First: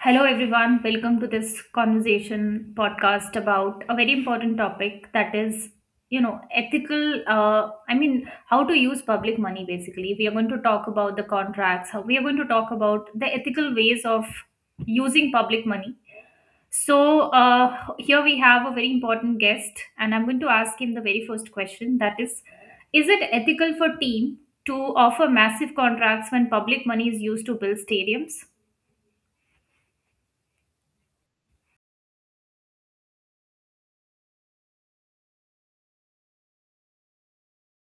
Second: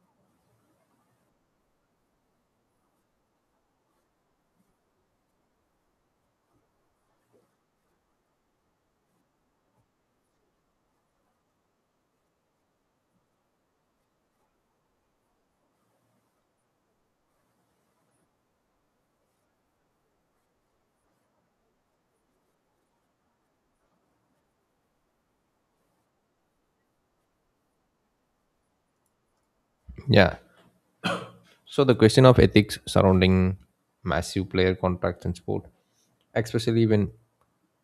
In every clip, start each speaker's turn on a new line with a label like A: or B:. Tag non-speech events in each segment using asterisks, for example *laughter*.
A: Hello, everyone. Welcome to this conversation podcast about a very important topic that is, ethical. How to use public money basically. We are going to talk about the contracts, how we are going to talk about the ethical ways of using public money. So, here we have a very important guest, and I'm going to ask him the very first question that is it ethical for team to offer massive contracts when public money is used to build stadiums?
B: Yeah. So the question of ethics surrounding massive player contracts in sport, especially when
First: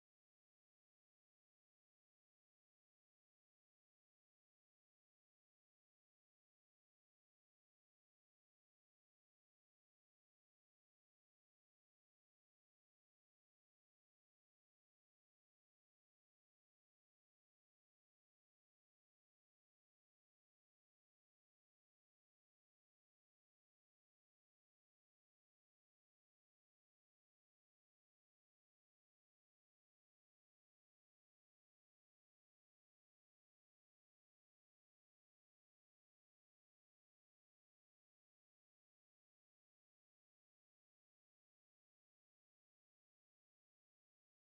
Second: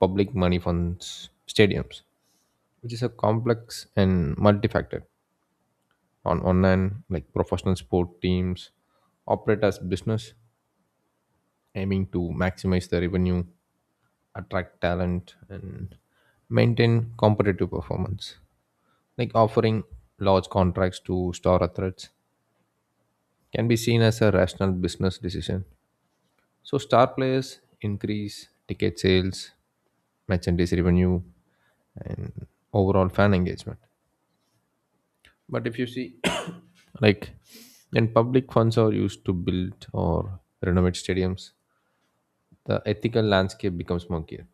B: public money funds stadiums, which is a complex and multifactor. On one hand, like professional sport teams operate as business, aiming to maximize the revenue, attract talent, and maintain competitive performance. Like offering large contracts to star athletes can be seen as a rational business decision. So star players increase ticket sales, merchandise revenue, and overall fan engagement. But if you see, *coughs* like, when public funds are used to build or renovate stadiums, the ethical landscape becomes murkier.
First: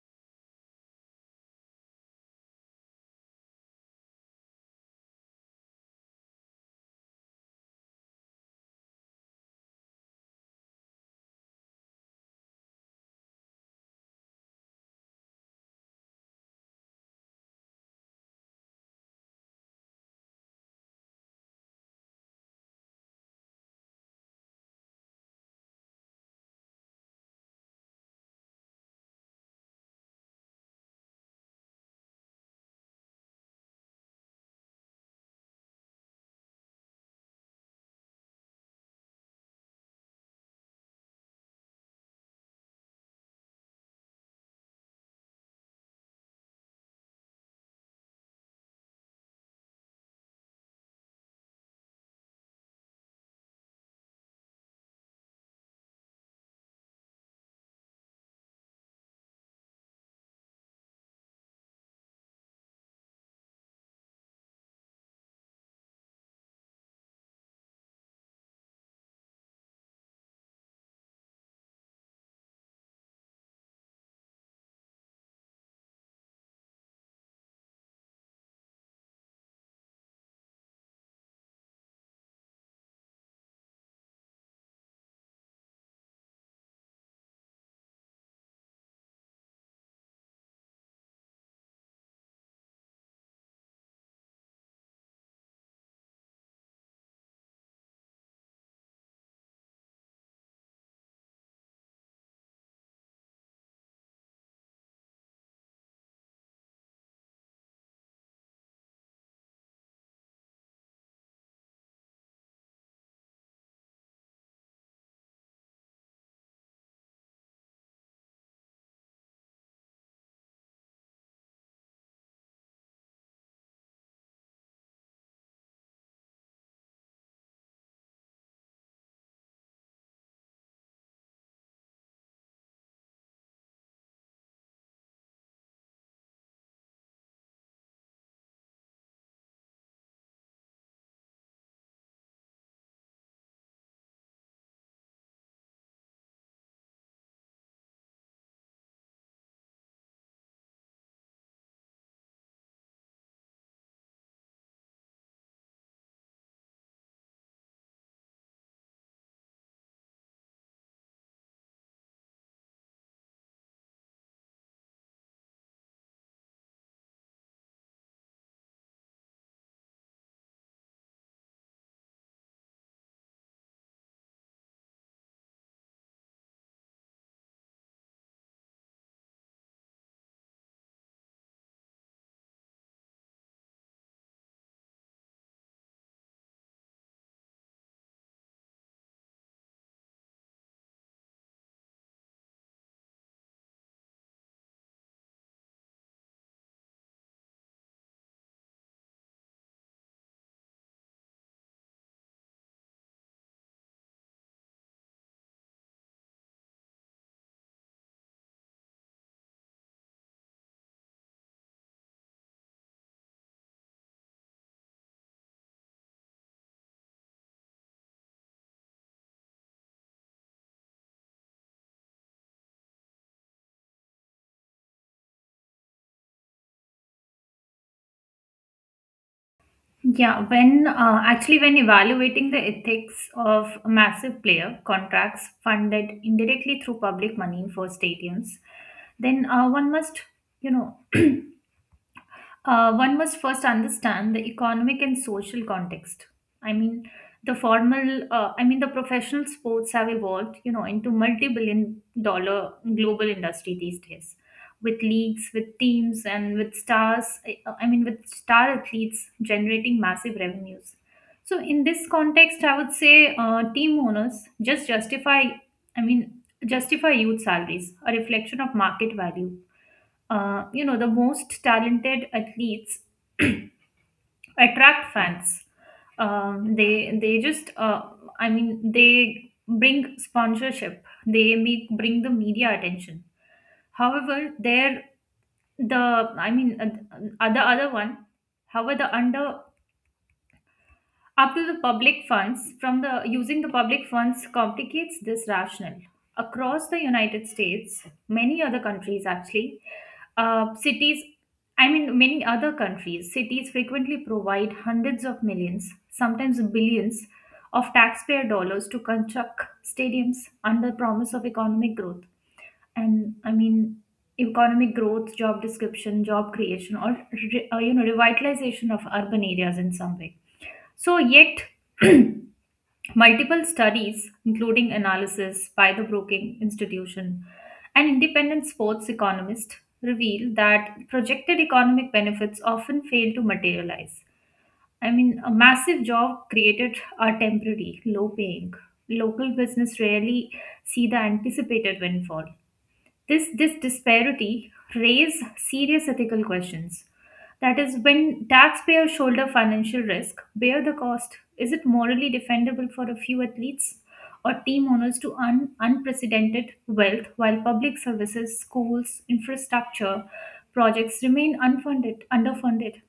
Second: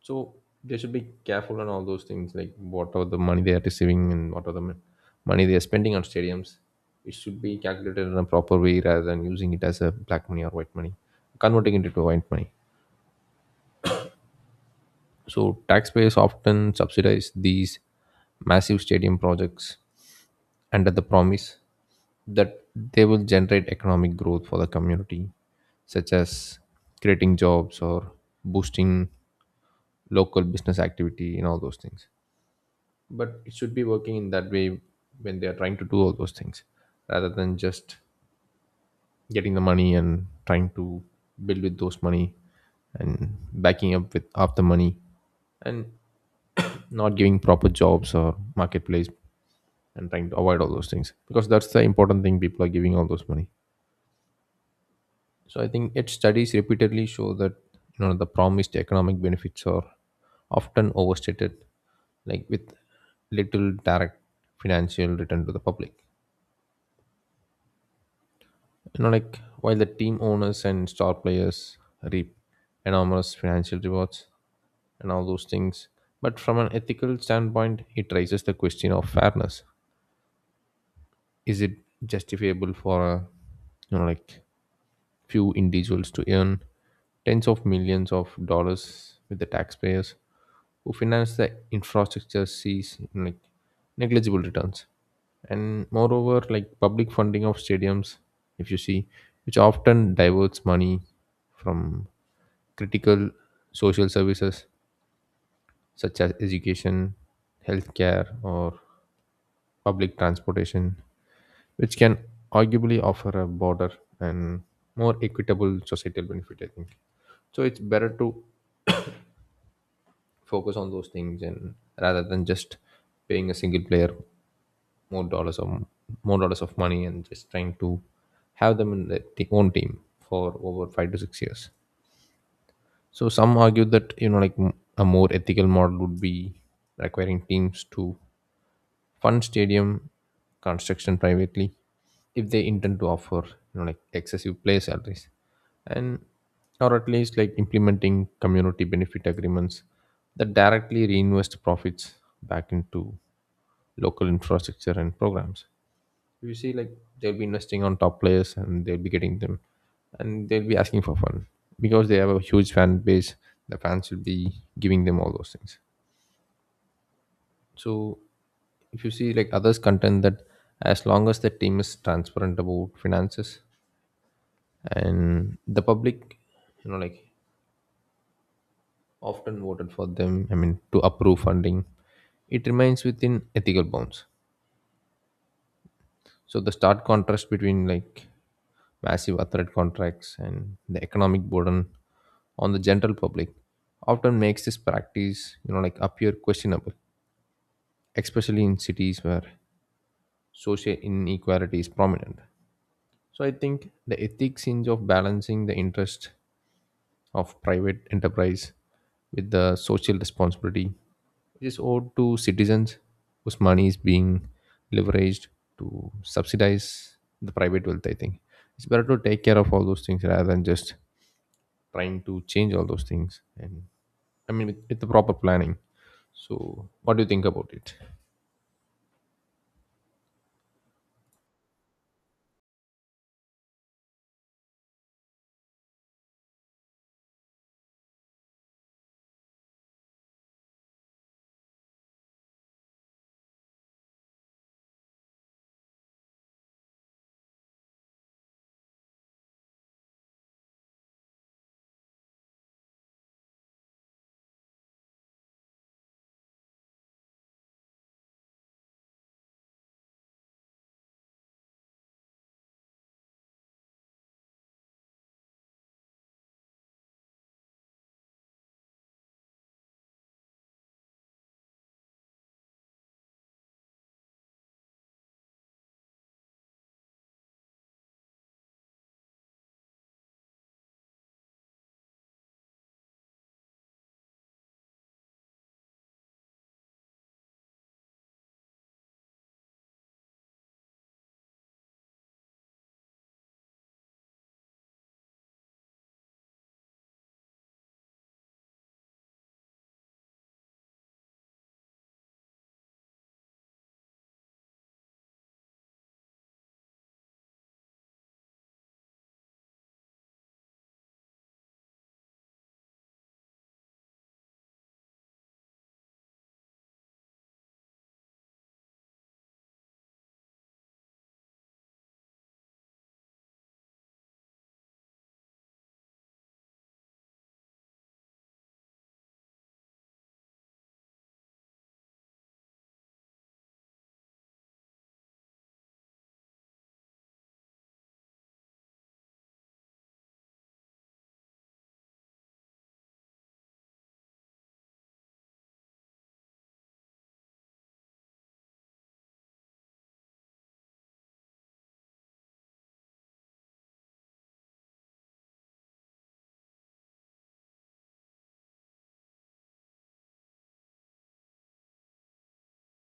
B: So they should be careful on all those things, like what are the money they are receiving and what are the money they are spending on stadiums. It should be calculated in a proper way rather than using it as a black money or white money, converting it into white money. So taxpayers often subsidize these massive stadium projects under the promise that they will generate economic growth for the community, such as creating jobs or boosting local business activity and all those things. But it should be working in that way when they are trying to do all those things, rather than just getting the money and trying to build with those money and backing up with half the money and not giving proper jobs or marketplace and trying to avoid all those things because that's the important thing people are giving all those money. So I think its studies repeatedly show that, you know, the promised economic benefits are often overstated, like with little direct financial return to the public. You know, like while the team owners and star players reap enormous financial rewards and all those things. But from an ethical standpoint, it raises the question of fairness. Is it justifiable for a, you know, like few individuals to earn tens of millions of dollars with the taxpayers who finance the infrastructure sees like negligible returns. And moreover, like public funding of stadiums, if you see, which often diverts money from critical social services such as education, healthcare, or public transportation, which can arguably offer a broader and more equitable societal benefit, I think. So it's better to focus on those things, and rather than just paying a single player more dollars or more dollars of money and just trying to have them in their own team for over 5 to 6 years. So some argue that, you know, like a more ethical model would be requiring teams to fund stadium construction privately if they intend to offer, you know, like excessive play salaries, and or at least like implementing community benefit agreements that directly reinvest profits back into local infrastructure and programs. You see, like they'll be investing on top players and they'll be getting them, and they'll be asking for fun because they have a huge fan base. The fans will be giving them all those things. So if you see, like others contend that as long as the team is transparent about finances and the public, you know, like often voted for them, I mean, to approve funding, it remains within ethical bounds. So the stark contrast between like massive athlete contracts and the economic burden on the general public often makes this practice, you know, like appear questionable, especially in cities where social inequality is prominent. So I think the ethics hinge of balancing the interest of private enterprise with the social responsibility which is owed to citizens whose money is being leveraged to subsidize the private wealth. I think it's better to take care of all those things rather than just trying to change all those things. And I mean, with the proper planning. So, what do you think about it?
A: Yeah, when Actually, when evaluating the ethics of massive player contracts funded indirectly through public money for stadiums, then one must, you know, one must first understand the economic and social context. I mean, the formal, the professional sports have evolved, you know, into multi-billion-dollar global industry these days, with leagues, with teams, and with stars, I mean, with star athletes generating massive revenues. So, in this context, I would say team owners just justify, I mean, justify youth salaries, a reflection of market value. You know, the most talented athletes attract fans. They just I mean, they bring sponsorship, they make bring the media attention. However they're the I mean the other one However, the under up to the public funds from the using the public funds complicates this rationale. Across the United States, many other countries actually, cities, many other countries cities frequently provide hundreds of millions, sometimes billions of taxpayer dollars to construct stadiums under promise of economic growth. And economic growth, job description, job creation, or you know, revitalization of urban areas in some way. So, yet, *clears throat* multiple studies, including analysis by the Brookings Institution and independent sports economists, reveal that projected economic benefits often fail to materialize. I mean, a massive job created are temporary, low paying. Local business rarely see the anticipated windfall. This disparity raise serious ethical questions. That is, when taxpayers shoulder financial risk, bear the cost, is it morally defendable for a few athletes or team owners to earn unprecedented wealth while public services, schools, infrastructure projects remain unfunded, underfunded?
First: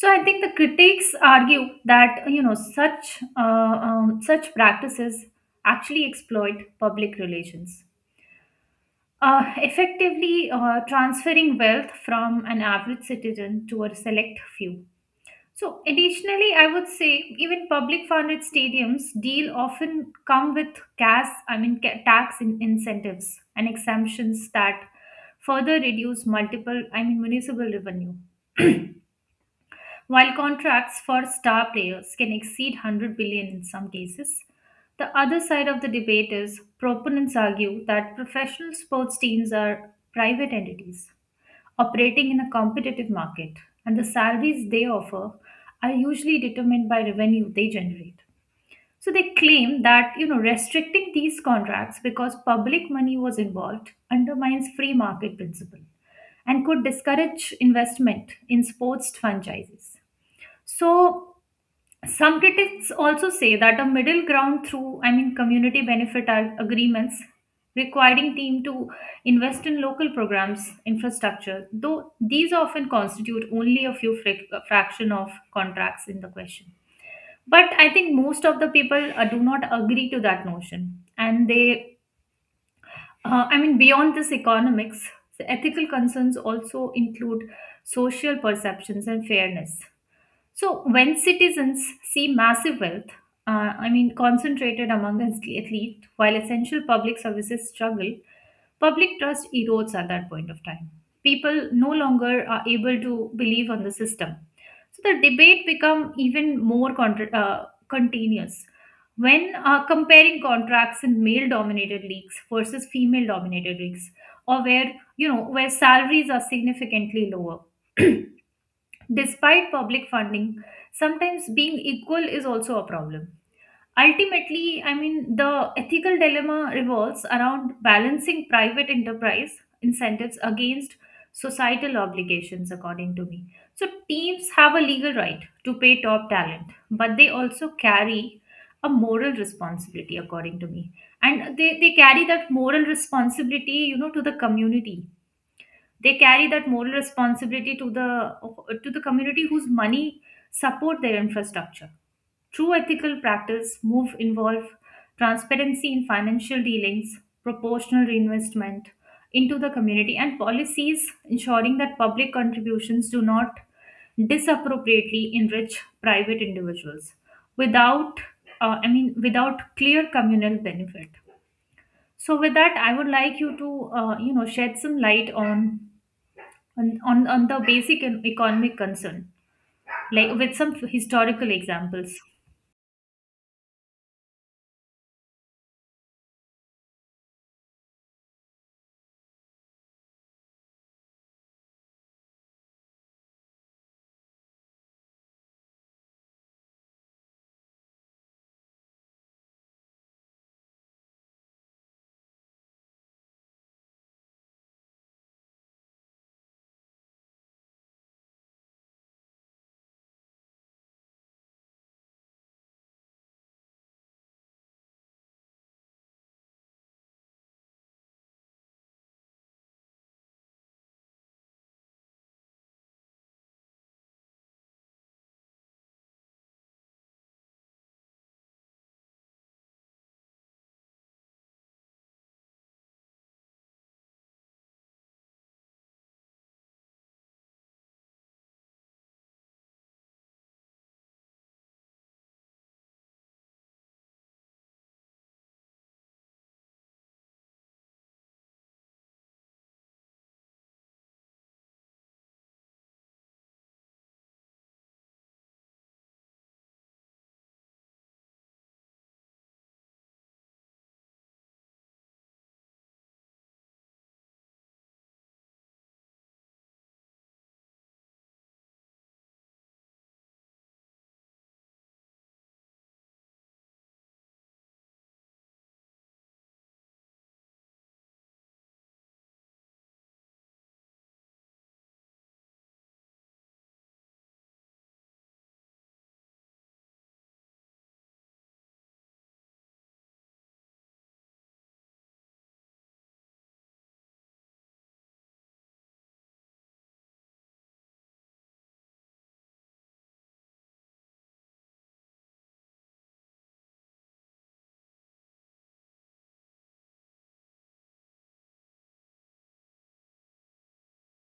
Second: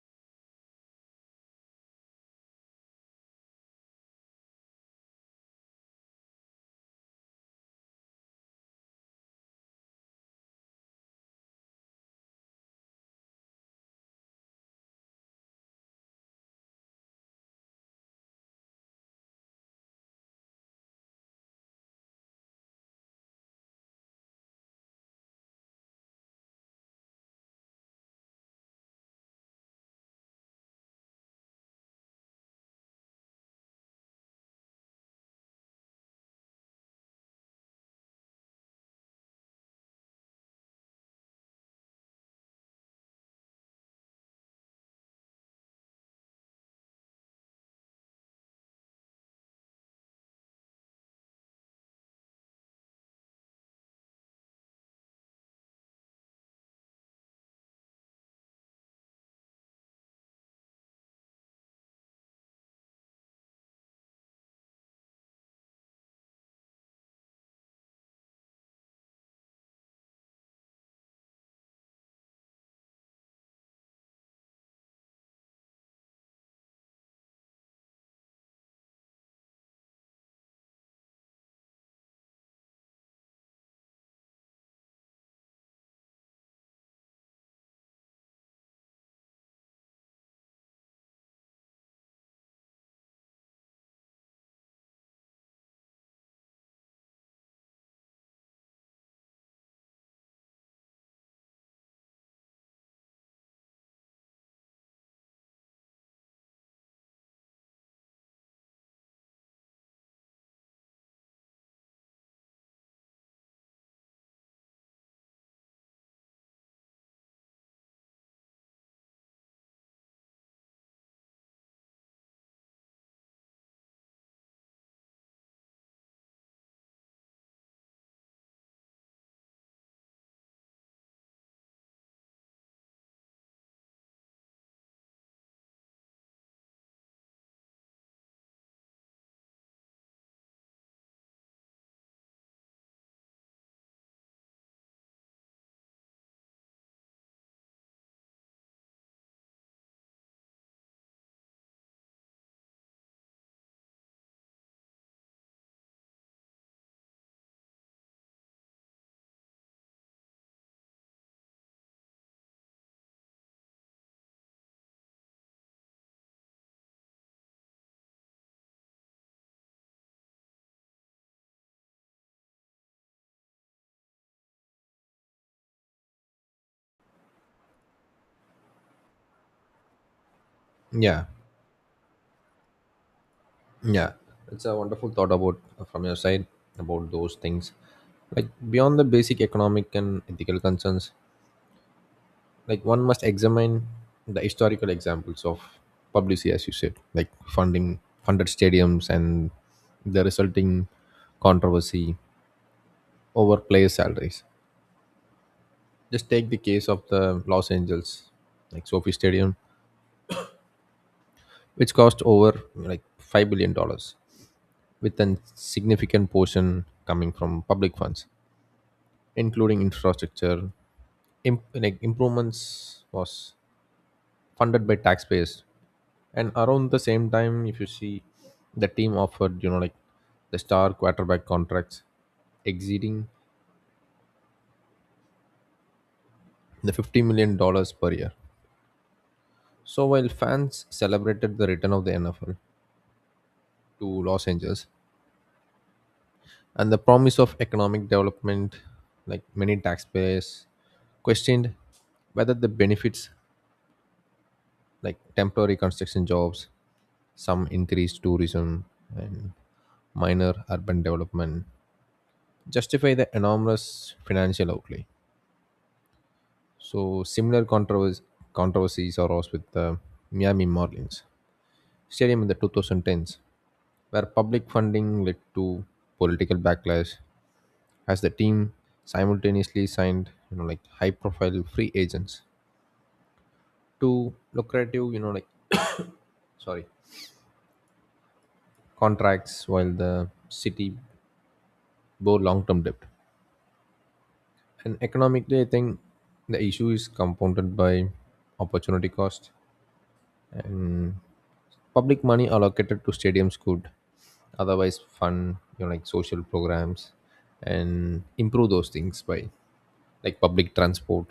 A: So I think the critics argue that, you know, such such practices actually exploit public relations, effectively transferring wealth from an average citizen to a select few. So, additionally, I would say even public funded stadiums deal often come with CAS, I mean ca- tax incentives and exemptions that further reduce multiple, I mean municipal revenue. While contracts for star players can exceed 100 billion in some cases, the other side of the debate is proponents argue that professional sports teams are private entities operating in a competitive market, and the salaries they offer are usually determined by revenue they generate. So they claim that, you know, restricting these contracts because public money was involved undermines free market principle and could discourage investment in sports franchises. So some critics also say that a middle ground through, I mean, community benefit agreements requiring team to invest in local programs infrastructure, though these often constitute only a a fraction of contracts in the question. But I think most of the people do not agree to that notion, and they, I mean, beyond this economics, the ethical concerns also include social perceptions and fairness. So, when citizens see massive wealth, I mean, concentrated among the elite, while essential public services struggle, public trust erodes at that point of time. People no longer are able to believe on the system. So, the debate become even more continuous. When comparing contracts in male-dominated leagues versus female-dominated leagues, or where, you know, where salaries are significantly lower, *clears throat* despite public funding sometimes being equal, is also a problem. Ultimately, I mean, the ethical dilemma revolves around balancing private enterprise incentives against societal obligations, according to me. So teams have a legal right to pay top talent, but they also carry a moral responsibility, according to me. And they carry that moral responsibility, you know, to the community. They carry that moral responsibility to the community whose money support their infrastructure. True ethical practice move involve transparency in financial dealings, proportional reinvestment into the community, and policies ensuring that public contributions do not disappropriately enrich private individuals without, without clear communal benefit. So with that, I would like you to, you know, shed some light on on the basic and economic concern, like with some
B: Yeah.
A: historical examples.
B: Yeah, it's a wonderful thought about from your side about those things. Like beyond the basic economic and ethical concerns, like one must examine the historical examples of publicity, as you said, like funding funded stadiums and the resulting controversy over player salaries. Just take the case of the Los Angeles, like Sophie Stadium, which cost over like $5 billion, with a significant portion coming from public funds including infrastructure like improvements was funded by taxpayers. And around the same time, if you see, the team offered, you know, like the star quarterback contracts exceeding the $50 million per year. So while fans celebrated the return of the NFL to Los Angeles and the promise of economic development, like many taxpayers questioned whether the benefits, like temporary construction jobs, some increased tourism, and minor urban development justify the enormous financial outlay. So, similar controversies arose with the Miami Marlins Stadium in the 2010s, where public funding led to political backlash as the team simultaneously signed, you know, like high profile free agents to lucrative, you know, like *coughs* sorry contracts while the city borrow long-term debt. And economically, I think the issue is compounded by opportunity cost, and public money allocated to stadiums could otherwise fund, you know, like social programs and improve those things by like public transport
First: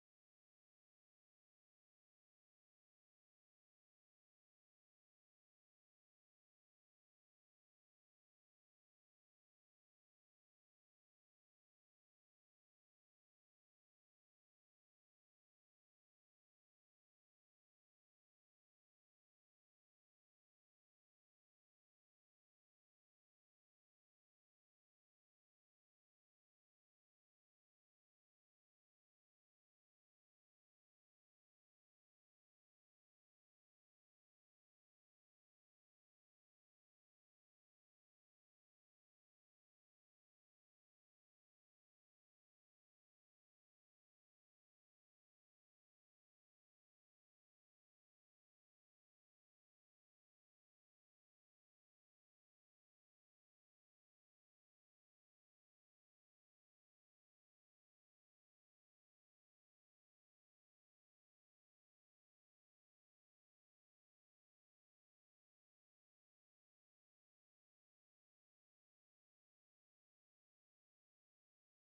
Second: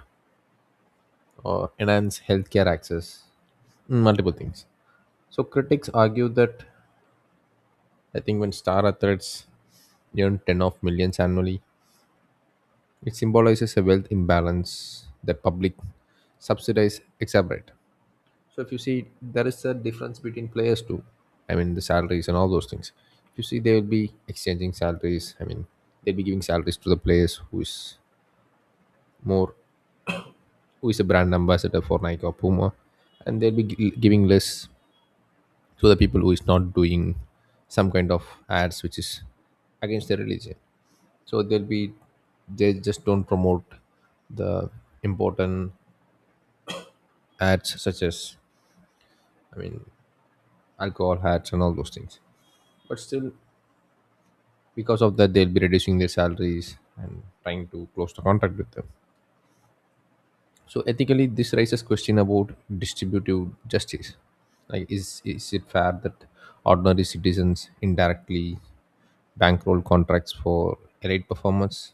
B: or enhance healthcare access, multiple things. So critics argue that, I think, when star athletes earn 10 of millions annually, it symbolizes a wealth imbalance that public subsidies exacerbate. So if you see, there is a difference between players too. I mean, the salaries and all those things. If you see, they will be exchanging salaries. I mean, they'll be giving salaries to the players who is more, who is a brand ambassador for Nike or Puma, and they'll be giving less to the people who is not doing some kind of ads which is against their religion. So they'll be, they just don't promote the important ads such as, I mean, alcohol ads and all those things. But still, because of that, they'll be reducing their salaries and trying to close the contract with them. So ethically this raises question about distributive justice. Like is it fair that ordinary citizens indirectly bankroll contracts for elite performers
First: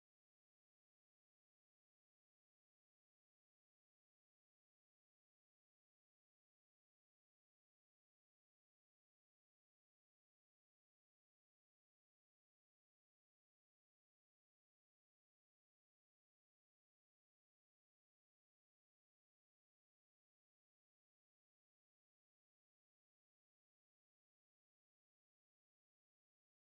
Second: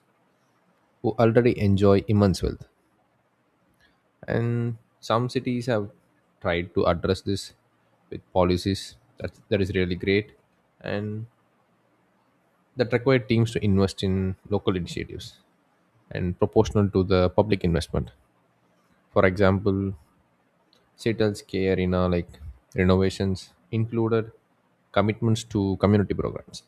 B: who already enjoy immense wealth. And some cities have tried to address this with policies that is really great and that require teams to invest in local initiatives and proportional to the public investment. For example, Seattle's K Arena like renovations included commitments to community programs,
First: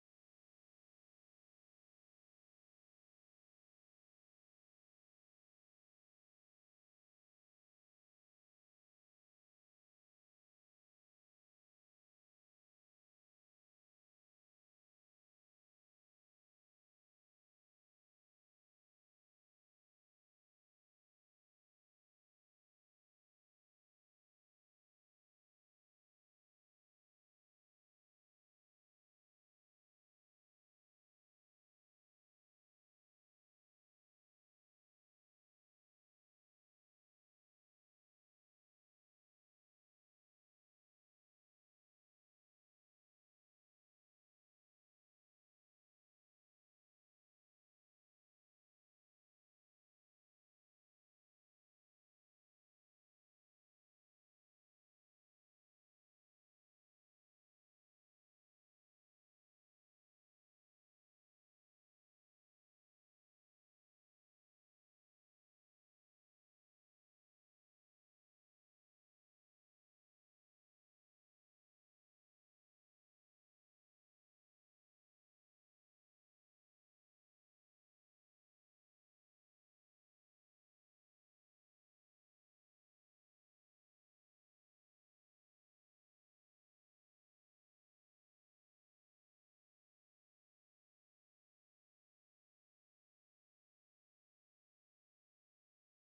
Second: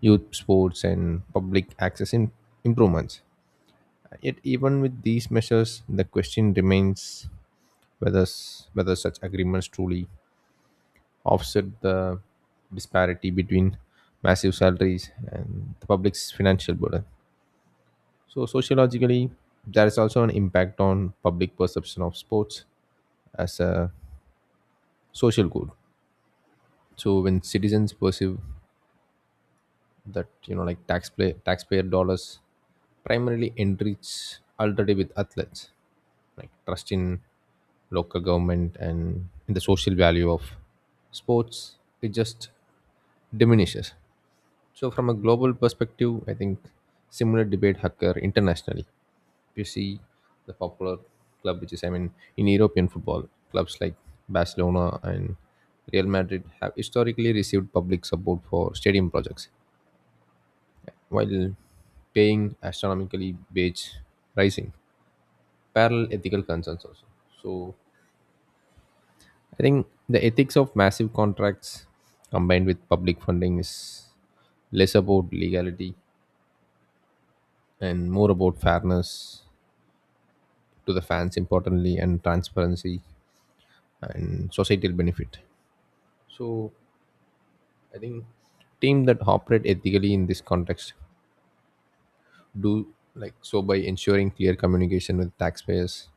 B: youth sports, and public access in improvements. Yet, even with these measures, the question remains whether such agreements truly offset the disparity between massive salaries and the public's financial burden. So, sociologically, there is also an impact on public perception of sports as a social good. So, when citizens perceive that, you know, like taxpayer dollars primarily enrich already with athletes, like trust in local government and in the social value of sports, it just diminishes. So, from a global perspective, I think similar debate occur internationally. You see the popular club which is, I mean, in European football clubs like Barcelona and Real Madrid have historically received public support for stadium projects while paying astronomically wage rising parallel ethical concerns also. So I think the ethics of massive contracts combined with public funding is less about legality and more about fairness to the fans importantly, and transparency and societal benefit. So I think team that operate ethically in this context do like so by ensuring clear communication with taxpayers,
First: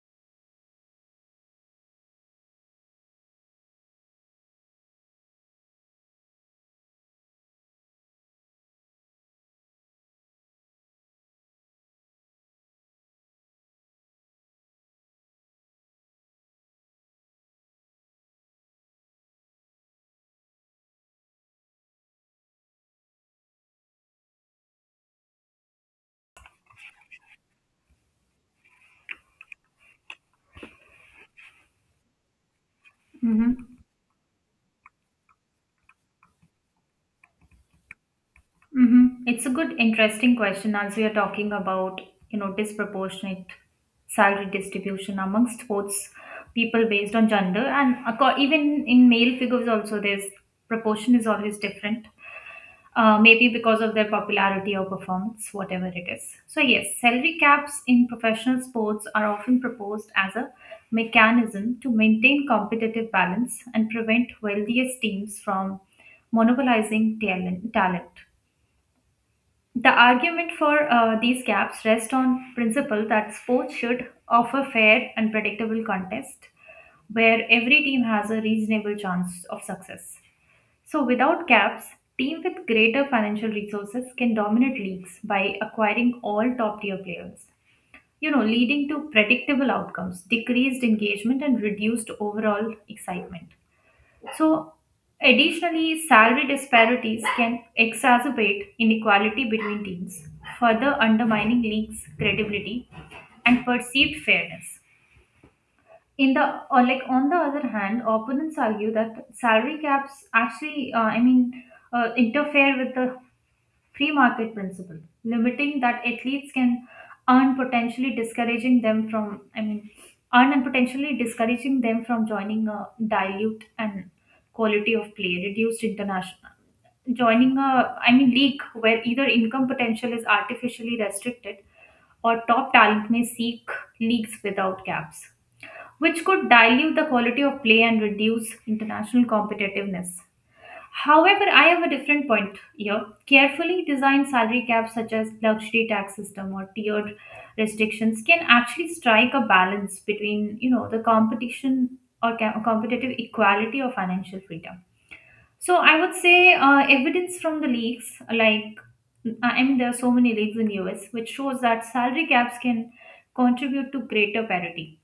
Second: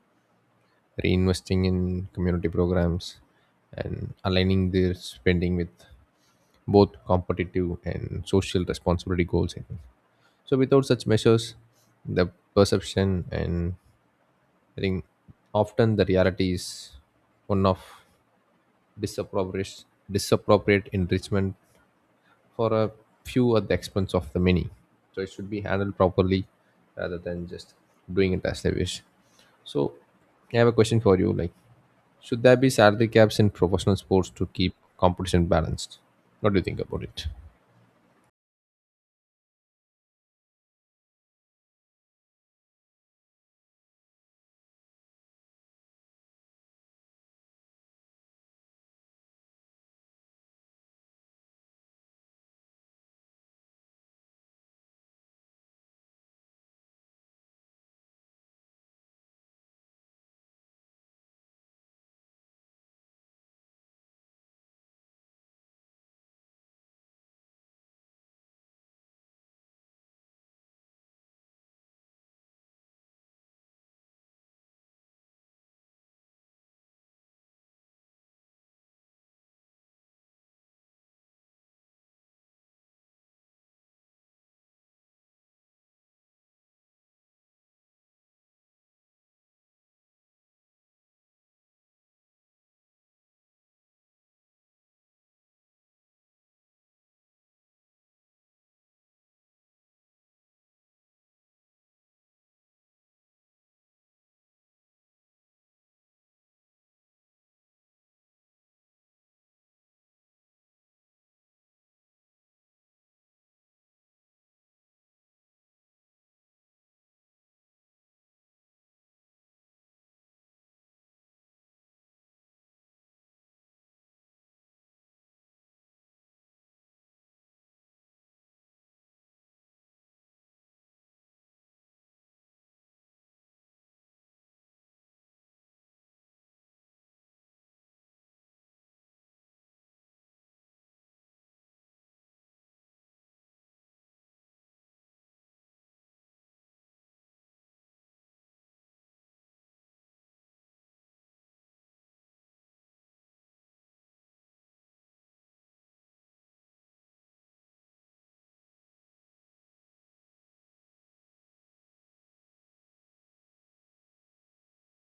B: reinvesting in community programs, and aligning their spending with both competitive and social responsibility goals, I think. So without such measures, the perception and, I think, often the reality is one of disappropriate disappropriate enrichment for a few at the expense of the many. So it should be handled properly rather than just doing it as they wish. So I have a question for you. Like, should there be salary caps in
A: Mm-hmm.
B: professional sports to keep competition balanced? What do you think about it?
A: Mm-hmm. It's a good, interesting question as we are talking about, you know, disproportionate salary distribution amongst sports people based on gender, and even in male figures also there's proportion is always different. Maybe because of their popularity or performance, whatever it is. So, yes, salary caps in professional sports are often proposed as a mechanism to maintain competitive balance and prevent wealthiest teams from monopolizing talent. The argument for these caps rests on principle that sports should offer fair and predictable contest where every team has a reasonable chance of success. So, without caps, team with greater financial resources can dominate leagues by acquiring all top tier players, you know, leading to predictable outcomes, decreased engagement, and reduced overall excitement. So, additionally, salary disparities can exacerbate inequality between teams, further undermining leagues' credibility and perceived fairness in the, or like, on the other hand, opponents argue that salary caps actually, interfere with the free market principle, limiting that athletes can earn, potentially discouraging them from, i mean earn and potentially discouraging them from joining a, dilute and quality of play reduced international, joining a, league where either income potential is artificially restricted, or top talent may seek leagues without caps, which could dilute the quality of play and reduce international competitiveness. However, I have a different point here. Carefully designed salary caps, such as luxury tax system or tiered restrictions, can actually strike a balance between, you know, the competition or competitive equality or financial freedom. So I would say evidence from the leagues, like, I mean, there are so many leagues in US, which shows that salary caps can contribute to greater parity,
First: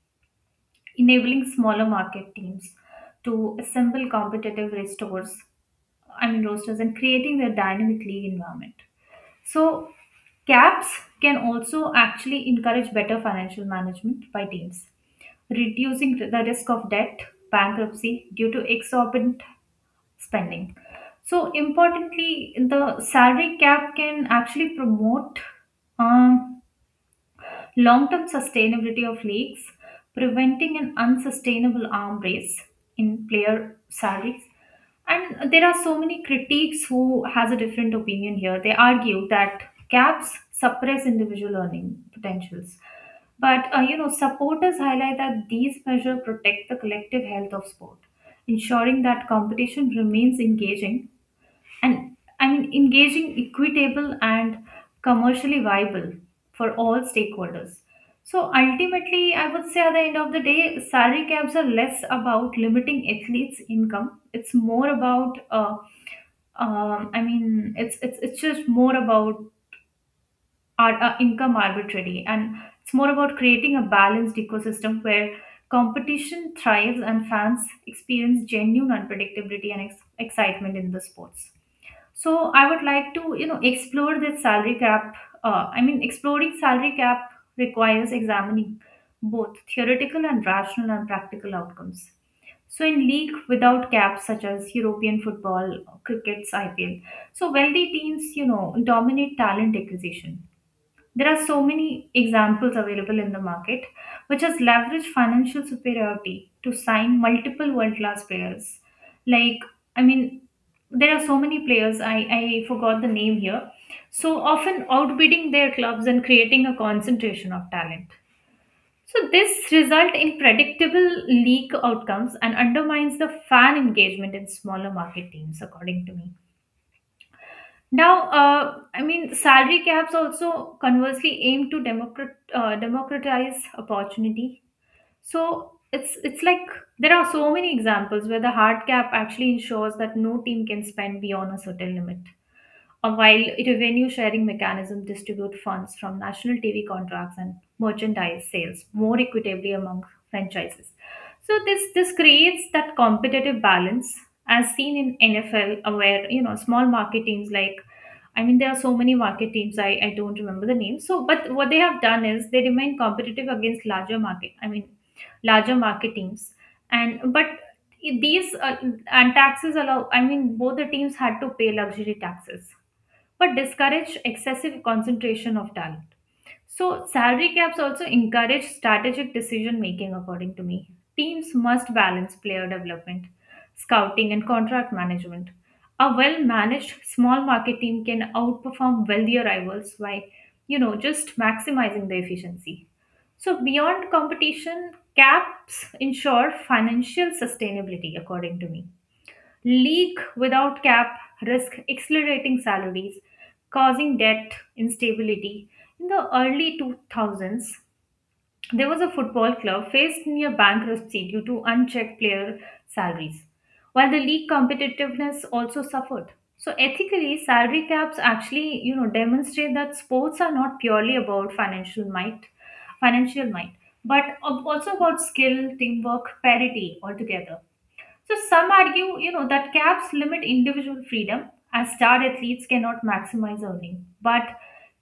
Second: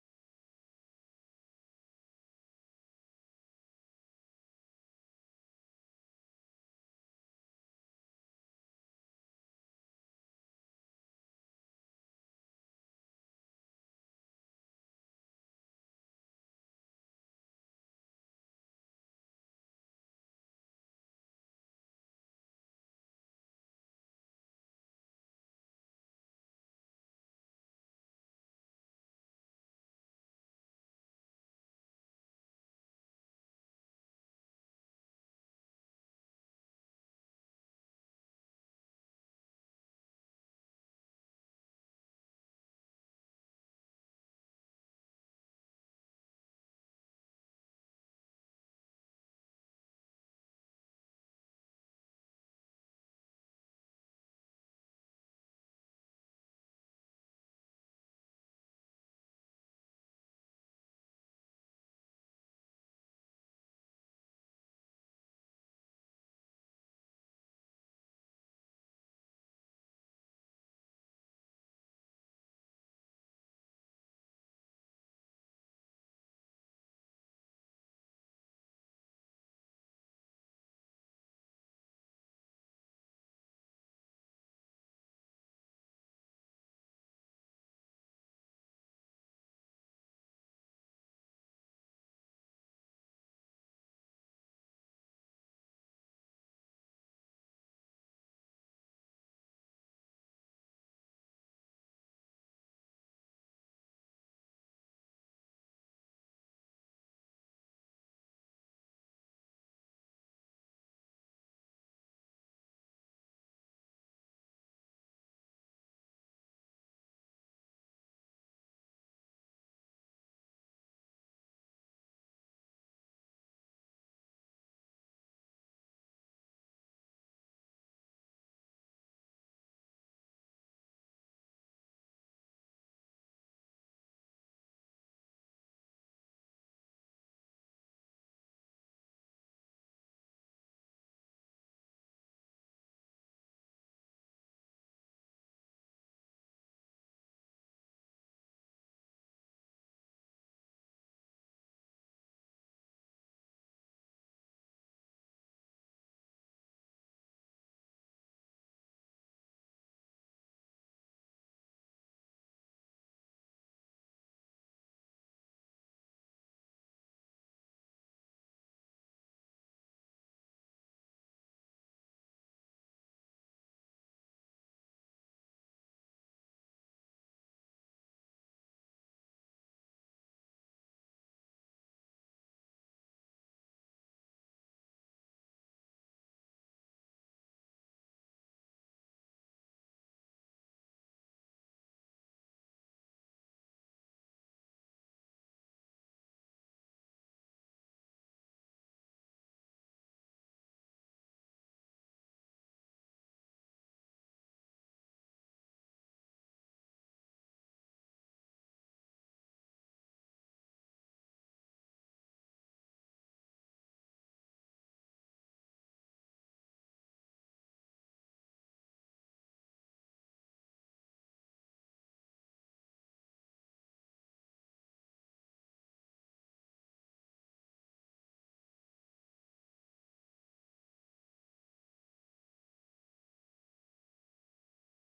A: enabling smaller market teams to assemble competitive restores, I mean, roasters, and creating their dynamic league environment. So caps can also actually encourage better financial management by teams, reducing the risk of debt, bankruptcy due to exorbitant spending. So importantly, the salary cap can actually promote um, long term sustainability of leagues, preventing an unsustainable arm race in player salaries. And there are so many critics who has a different opinion here. They argue that caps suppress individual earning potentials. But, you know, supporters highlight that these measures protect the collective health of sport, ensuring that competition remains engaging and, I mean, engaging, equitable, and commercially viable for all stakeholders. So ultimately, I would say at the end of the day, salary caps are less about limiting athletes' income. It's more about, it's just more about our, income arbitrary, and it's more about creating a balanced ecosystem where competition thrives and fans experience genuine unpredictability and excitement in the sports. So I would like to, you know, explore this salary cap. Exploring salary cap requires examining both theoretical and rational and practical outcomes. So in league without caps, such as European football, cricket's IPL, so wealthy teams, you know, dominate talent acquisition. There are so many examples available in the market, which has leveraged financial superiority to sign multiple world class players. Like, I mean, there are so many players, I forgot the name here, so often outbidding their clubs and creating a concentration of talent. So this result in predictable league outcomes and undermines the fan engagement in smaller market teams, according to me. Now, I mean, salary caps also conversely aim to democratize opportunity. So it's like there are so many examples where the hard cap actually ensures that no team can spend beyond a certain limit. While revenue sharing mechanism distribute funds from national TV contracts and merchandise sales more equitably among franchises. So this creates that competitive balance as seen in NFL, where, you know, small market teams like, I mean, there are so many market teams, I don't remember the names. So, but what they have done is they remain competitive against larger market, I mean, larger market teams. And, but these, and taxes allow, I mean, both the teams had to pay luxury taxes, but discourage excessive concentration of talent. So, salary caps also encourage strategic decision making, according to me. Teams must balance player development, scouting, and contract management. A well managed small market team can outperform wealthier rivals by, you know, just maximizing the efficiency. So, beyond competition, caps ensure financial sustainability, according to me. League without cap risk accelerating salaries, causing debt instability. In the early 2000s, there was a football club faced near bankruptcy due to unchecked player salaries, while the league competitiveness also suffered. So ethically, salary caps actually, you know, demonstrate that sports are not purely about financial might, but also about skill, teamwork, parity altogether. So some argue, you know, that caps limit individual freedom as star athletes cannot maximize earning. But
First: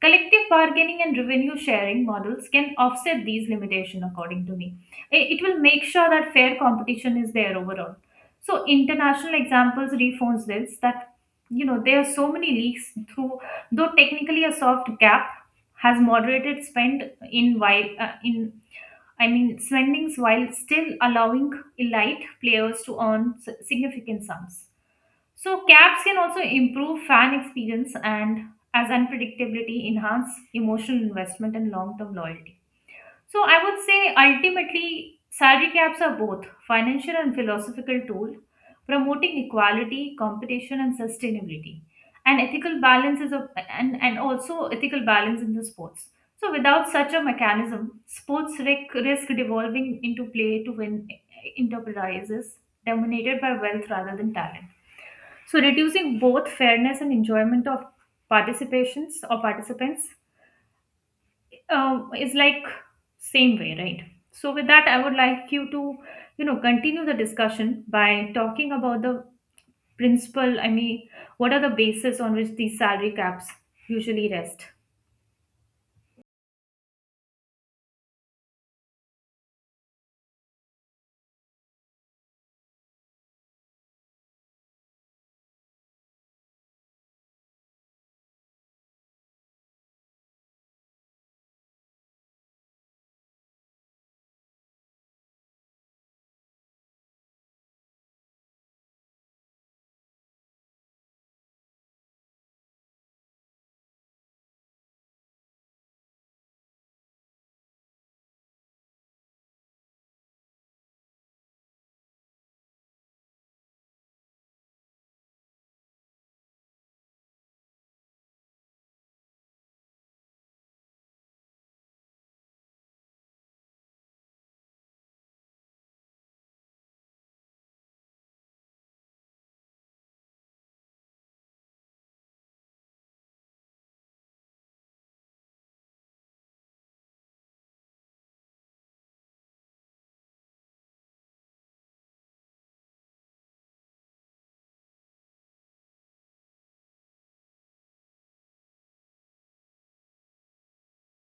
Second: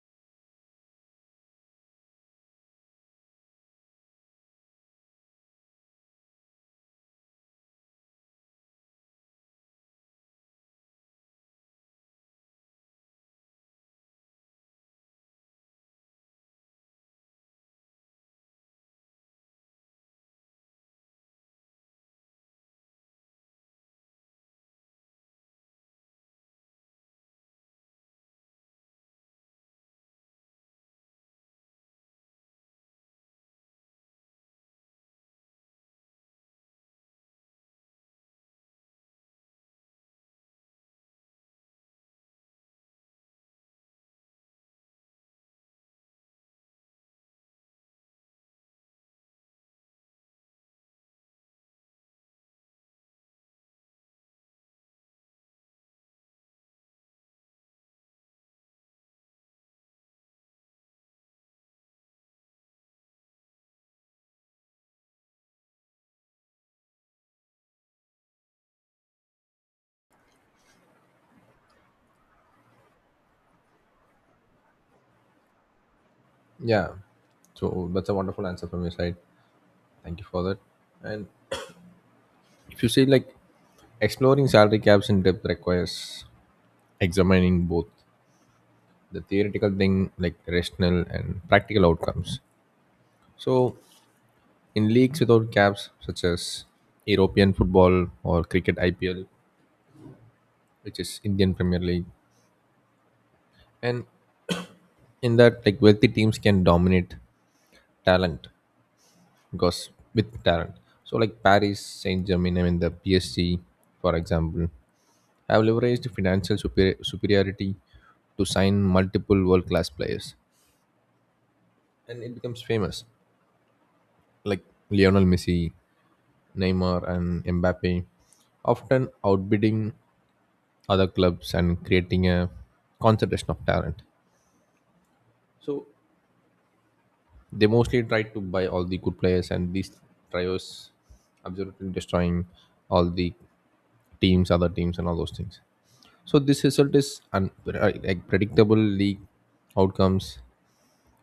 A: collective bargaining and revenue sharing models can offset these limitations, according to me. I- It will make sure that fair competition is there overall. So international examples reinforce this, that, you know, there are so many leaks through, though technically a soft cap has moderated spend in, while, in, I mean, spendings while still allowing elite players to earn significant sums. So, caps can also improve fan experience and, as unpredictability, enhance emotional investment and long term loyalty. So I would say ultimately salary caps are both financial and philosophical tool promoting equality, competition and sustainability. And ethical balance is a, and also ethical balance in the sports. So without such a mechanism, sports risk devolving into play to win enterprises dominated by wealth rather than talent. So reducing both fairness and enjoyment of participations or participants, is like same way, right? So with that, I would like you to, you know, continue the discussion by talking about the principle, I mean, what are the basis on which these salary caps usually rest?
B: Yeah. So that's a wonderful answer from your side. Thank you for that. And if you say, like, exploring salary caps in depth requires examining both the theoretical thing like rational and practical outcomes. So in leagues without caps, such as European football or cricket IPL, which is Indian Premier League, and in that, like wealthy teams can dominate talent because with talent. So, like Paris Saint Germain, I mean the PSG, for example, have leveraged financial superiority to sign multiple world class players, and it becomes famous. Like Lionel Messi, Neymar, and Mbappe, often outbidding other clubs and creating a concentration of talent. So they mostly try to buy all the good players, and these trios absolutely destroying all the teams, other teams, and all those things. So this result is like predictable league outcomes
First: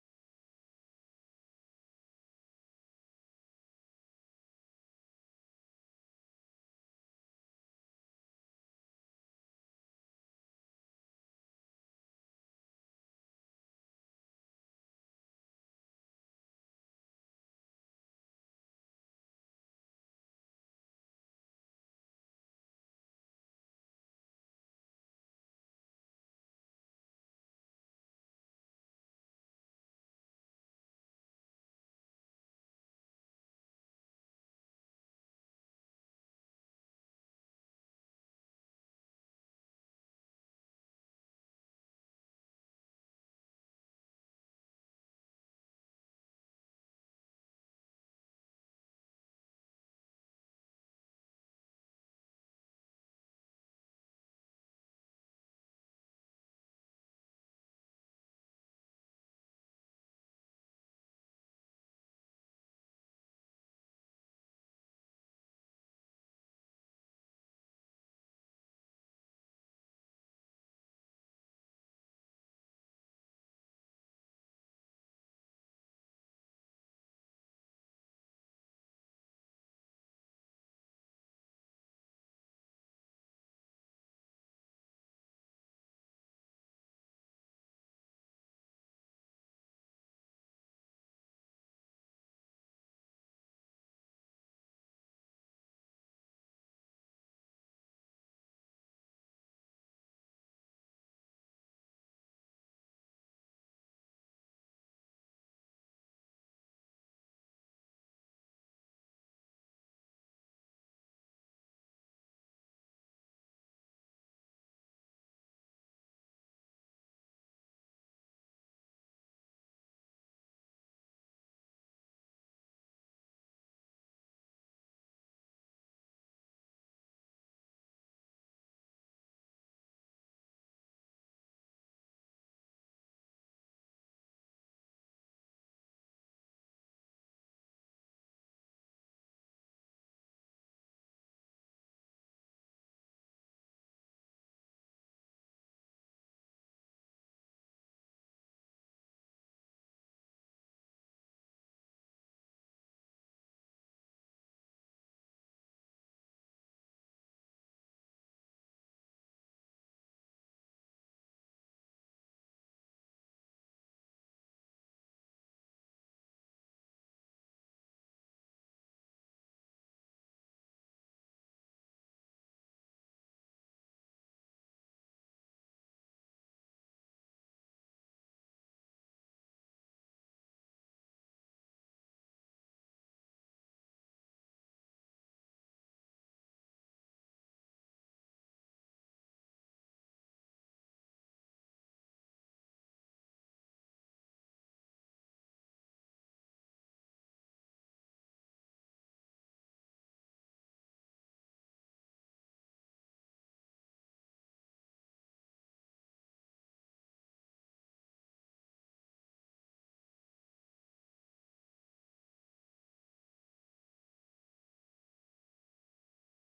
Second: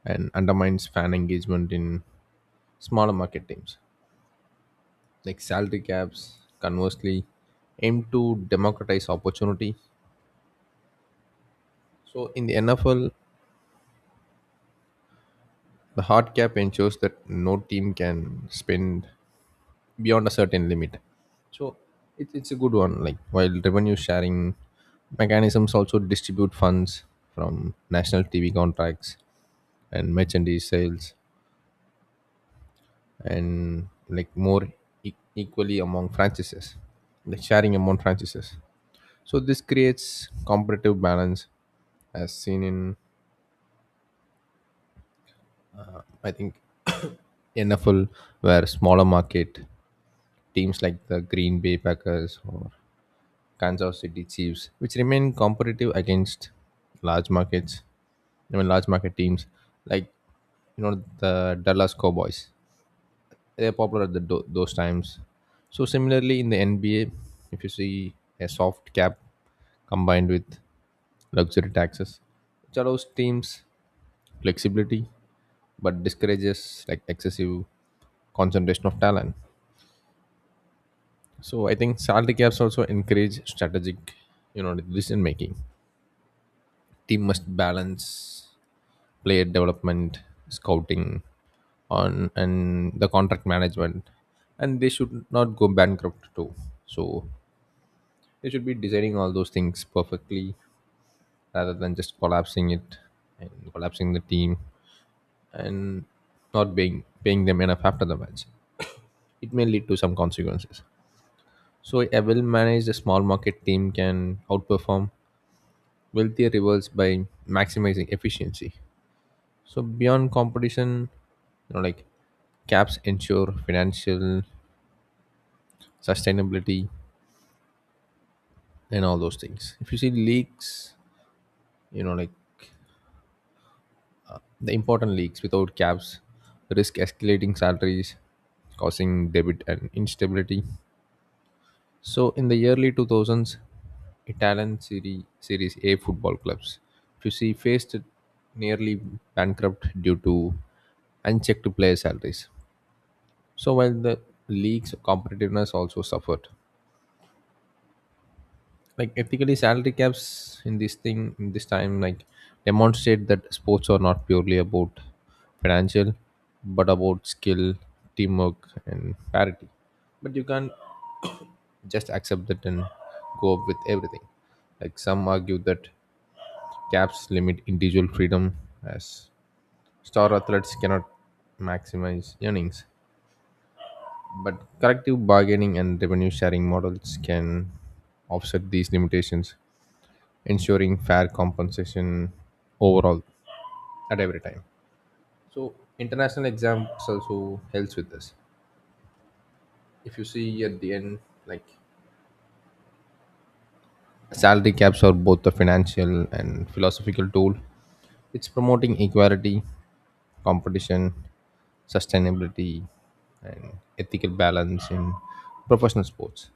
B: and undermines fan engagement in smaller market teams. Like salary caps, conversely, aim to democratize opportunity. So in the NFL, the hard cap ensures that no team can spend beyond a certain limit. So it's a good one. Like while revenue sharing mechanisms also distribute funds from national TV contracts and merchandise sales and like more equally among franchises, like sharing among franchises. So this creates competitive balance as seen in, I think, NFL where smaller market teams like the Green Bay Packers or Kansas City Chiefs, which remain competitive against large markets, I mean large market teams like, you know, the Dallas Cowboys. They're popular at the, those times. So similarly in the NBA, if you see a soft cap combined with luxury taxes, which allows teams flexibility but discourages like excessive concentration of talent. So I think salary caps also encourage strategic, you know, decision making. Team must balance player development, scouting, on and the contract management, and they should not go bankrupt too. So they should be designing all those things perfectly rather than just collapsing it and collapsing the team and not paying them enough after the match. It may lead to some consequences. So a well managed small market team can outperform wealthier rivals by maximizing efficiency. So beyond competition, you know, like caps ensure financial sustainability and all those things. If you see leagues, you know, like the important leagues without caps risk escalating salaries, causing debit and instability. So in the early 2000s, Italian Serie, Series A football clubs, if you see, faced nearly bankrupt due to unchecked player salaries. So while the league's competitiveness also suffered, like ethically salary caps in this thing in this time like demonstrate that sports are not purely about financial, but about skill, teamwork, and parity. But you can't just accept that and go up with everything. Like some argue that caps limit individual freedom as star athletes cannot maximize earnings. But collective bargaining and revenue sharing models can offset these limitations, ensuring fair compensation overall at every time. So international exams also helps with this. If you see at the end, like salary caps are both a financial and philosophical tool. It's promoting equality, competition, sustainability, and ethical balance in professional sports.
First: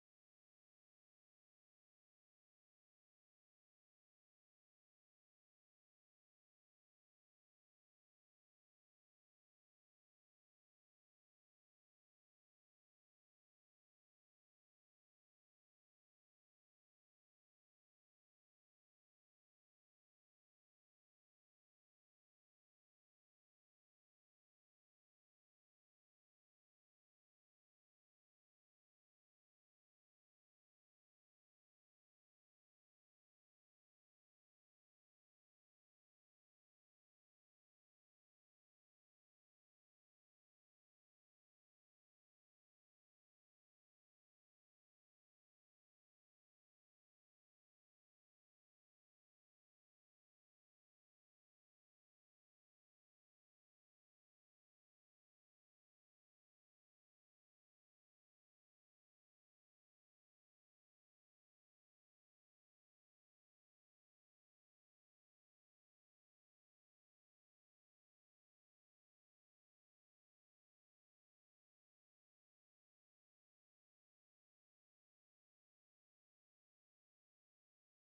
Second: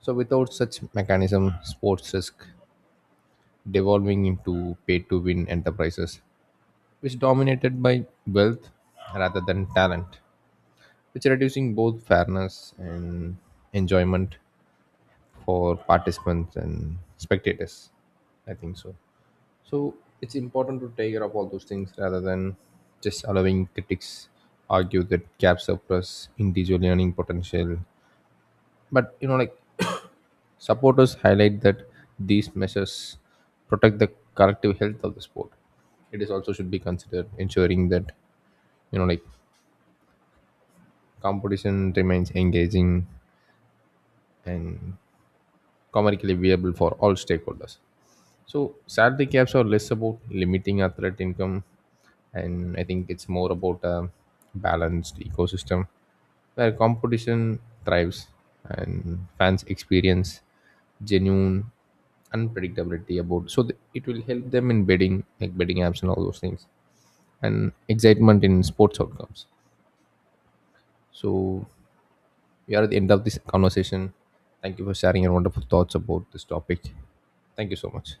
B: So without such mechanism, sports risk devolving into pay to win enterprises, which dominated by wealth rather than talent, which reducing both fairness and enjoyment for participants and spectators, I think so. So it's important to take care of all those things rather than just allowing critics argue that gaps suppress individual learning potential. But, you know, like supporters highlight that these measures protect the collective health of the sport. It is also should be considered ensuring that, you know, like competition remains engaging and commercially viable for all stakeholders. So salary caps are less about limiting athlete income, and I think it's more about a balanced ecosystem where competition thrives and fans experience genuine unpredictability about so it will help them in betting like betting apps and all those things and excitement in sports outcomes. So we are at the end of this conversation. Thank you for sharing your wonderful thoughts about this topic. Thank you so much.